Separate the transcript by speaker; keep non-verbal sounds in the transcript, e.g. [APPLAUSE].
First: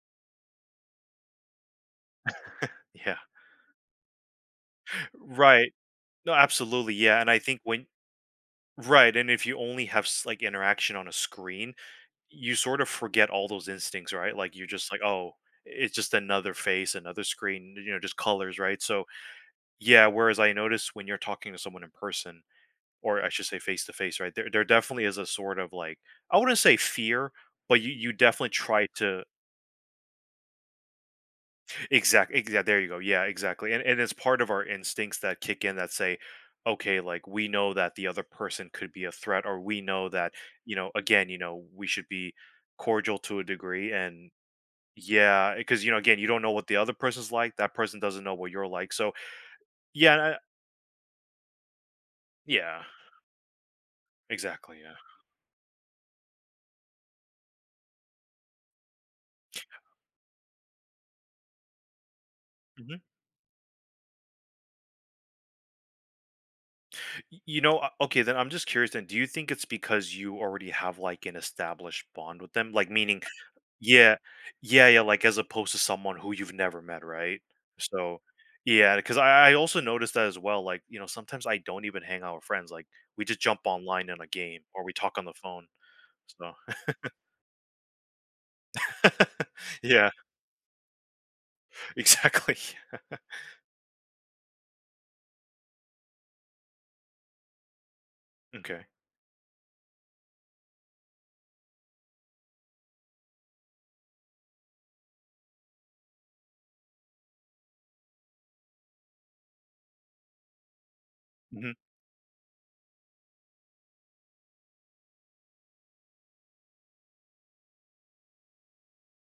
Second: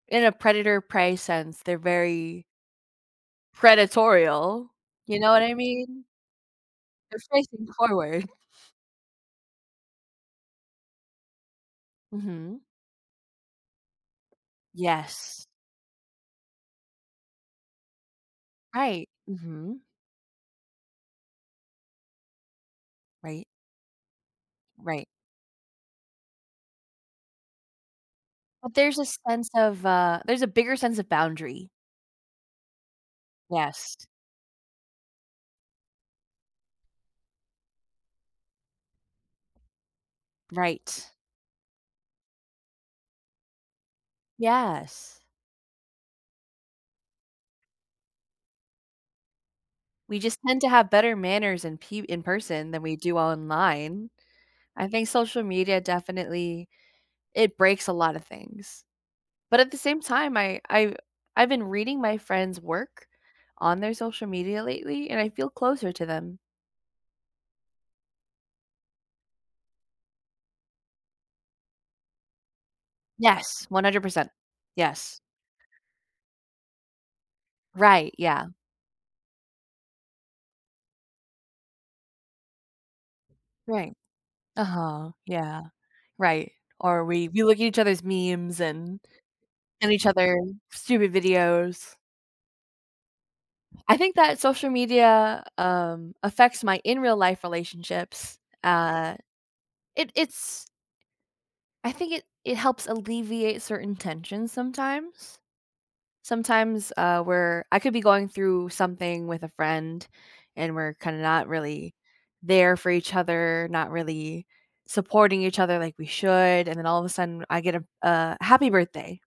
Speaker 1: In a predator prey sense, they're very
Speaker 2: [CHUCKLES] Yeah.
Speaker 1: predatorial, you know what I
Speaker 2: Right,
Speaker 1: mean.
Speaker 2: no, absolutely,
Speaker 1: They're
Speaker 2: yeah, and I think
Speaker 1: facing
Speaker 2: when
Speaker 1: forward.
Speaker 2: right, and if you only have s like, interaction on a screen, you
Speaker 1: Mhm.
Speaker 2: sort of forget all those instincts, right, like, you're just like, "Oh,
Speaker 1: Yes.
Speaker 2: it's just another face, another screen." n you know, just colors, right, so
Speaker 1: Right, mhm.
Speaker 2: yeah, whereas I noticed when you're talking to someone in person or I
Speaker 1: Right.
Speaker 2: should say face to face, right, there there definitely
Speaker 1: Right.
Speaker 2: is a sort of like I wouldn't say fear, but you you definitely
Speaker 1: But
Speaker 2: try
Speaker 1: there's a
Speaker 2: to
Speaker 1: sense of, uh there's a bigger sense of boundary.
Speaker 2: Exact exa there you go, yeah, exactly, and and
Speaker 1: Yes.
Speaker 2: it's part of our instincts that kick in that say, okay, like we know that the other person could be a threat, or we know that, you know
Speaker 1: Right.
Speaker 2: again, you know, we should be cordial to a degree and
Speaker 1: Yes.
Speaker 2: yeah, 'cause, you know, again, you don't know what the other person's like, that person doesn't know what you're like, so, yeah,
Speaker 1: We
Speaker 2: and, I
Speaker 1: just tend to have better manners and pe in person
Speaker 2: Yeah.
Speaker 1: than we do online.
Speaker 2: Exactly,
Speaker 1: I
Speaker 2: yeah.
Speaker 1: think social media definitely it breaks a lot of things, but
Speaker 2: Yeah.
Speaker 1: at the same time, I I I've been reading my friends'
Speaker 2: Mhm.
Speaker 1: work on their social media lately, and I feel closer to them.
Speaker 2: Y you know, uh, okay then, I'm just curious then, do you think it's because you already have, like, an established bond with them, like meaning,
Speaker 1: Yes, one hundred
Speaker 2: yeah
Speaker 1: percent,
Speaker 2: yeah yeah,
Speaker 1: yes.
Speaker 2: like, as opposed to someone who you've never met, right,
Speaker 1: Right,
Speaker 2: so
Speaker 1: yeah.
Speaker 2: yeah, cause I I also noticed that as well, like, you know, sometimes I don't even hang out with friends. Like we just jump
Speaker 1: Right,
Speaker 2: online in a game or we
Speaker 1: uh-huh,
Speaker 2: talk on the
Speaker 1: yeah
Speaker 2: phone,
Speaker 1: right,
Speaker 2: so
Speaker 1: or
Speaker 2: [CHUCKLES]
Speaker 1: we we look at each other's memes and
Speaker 2: [LAUGHS]
Speaker 1: and each
Speaker 2: Yeah.
Speaker 1: other, stupid videos.
Speaker 2: Exactly. [LAUGHS]
Speaker 1: I think that social media, um, affects my in real life relationships,
Speaker 2: M' kay.
Speaker 1: uh, it it's I think it it helps alleviate certain tensions sometimes sometimes, uh, we're I could be going through something with a friend, and we're kinda not
Speaker 2: Mhm.
Speaker 1: really there for each other, not really supporting each other like we should, and then all of a sudden I get a a happy birthday.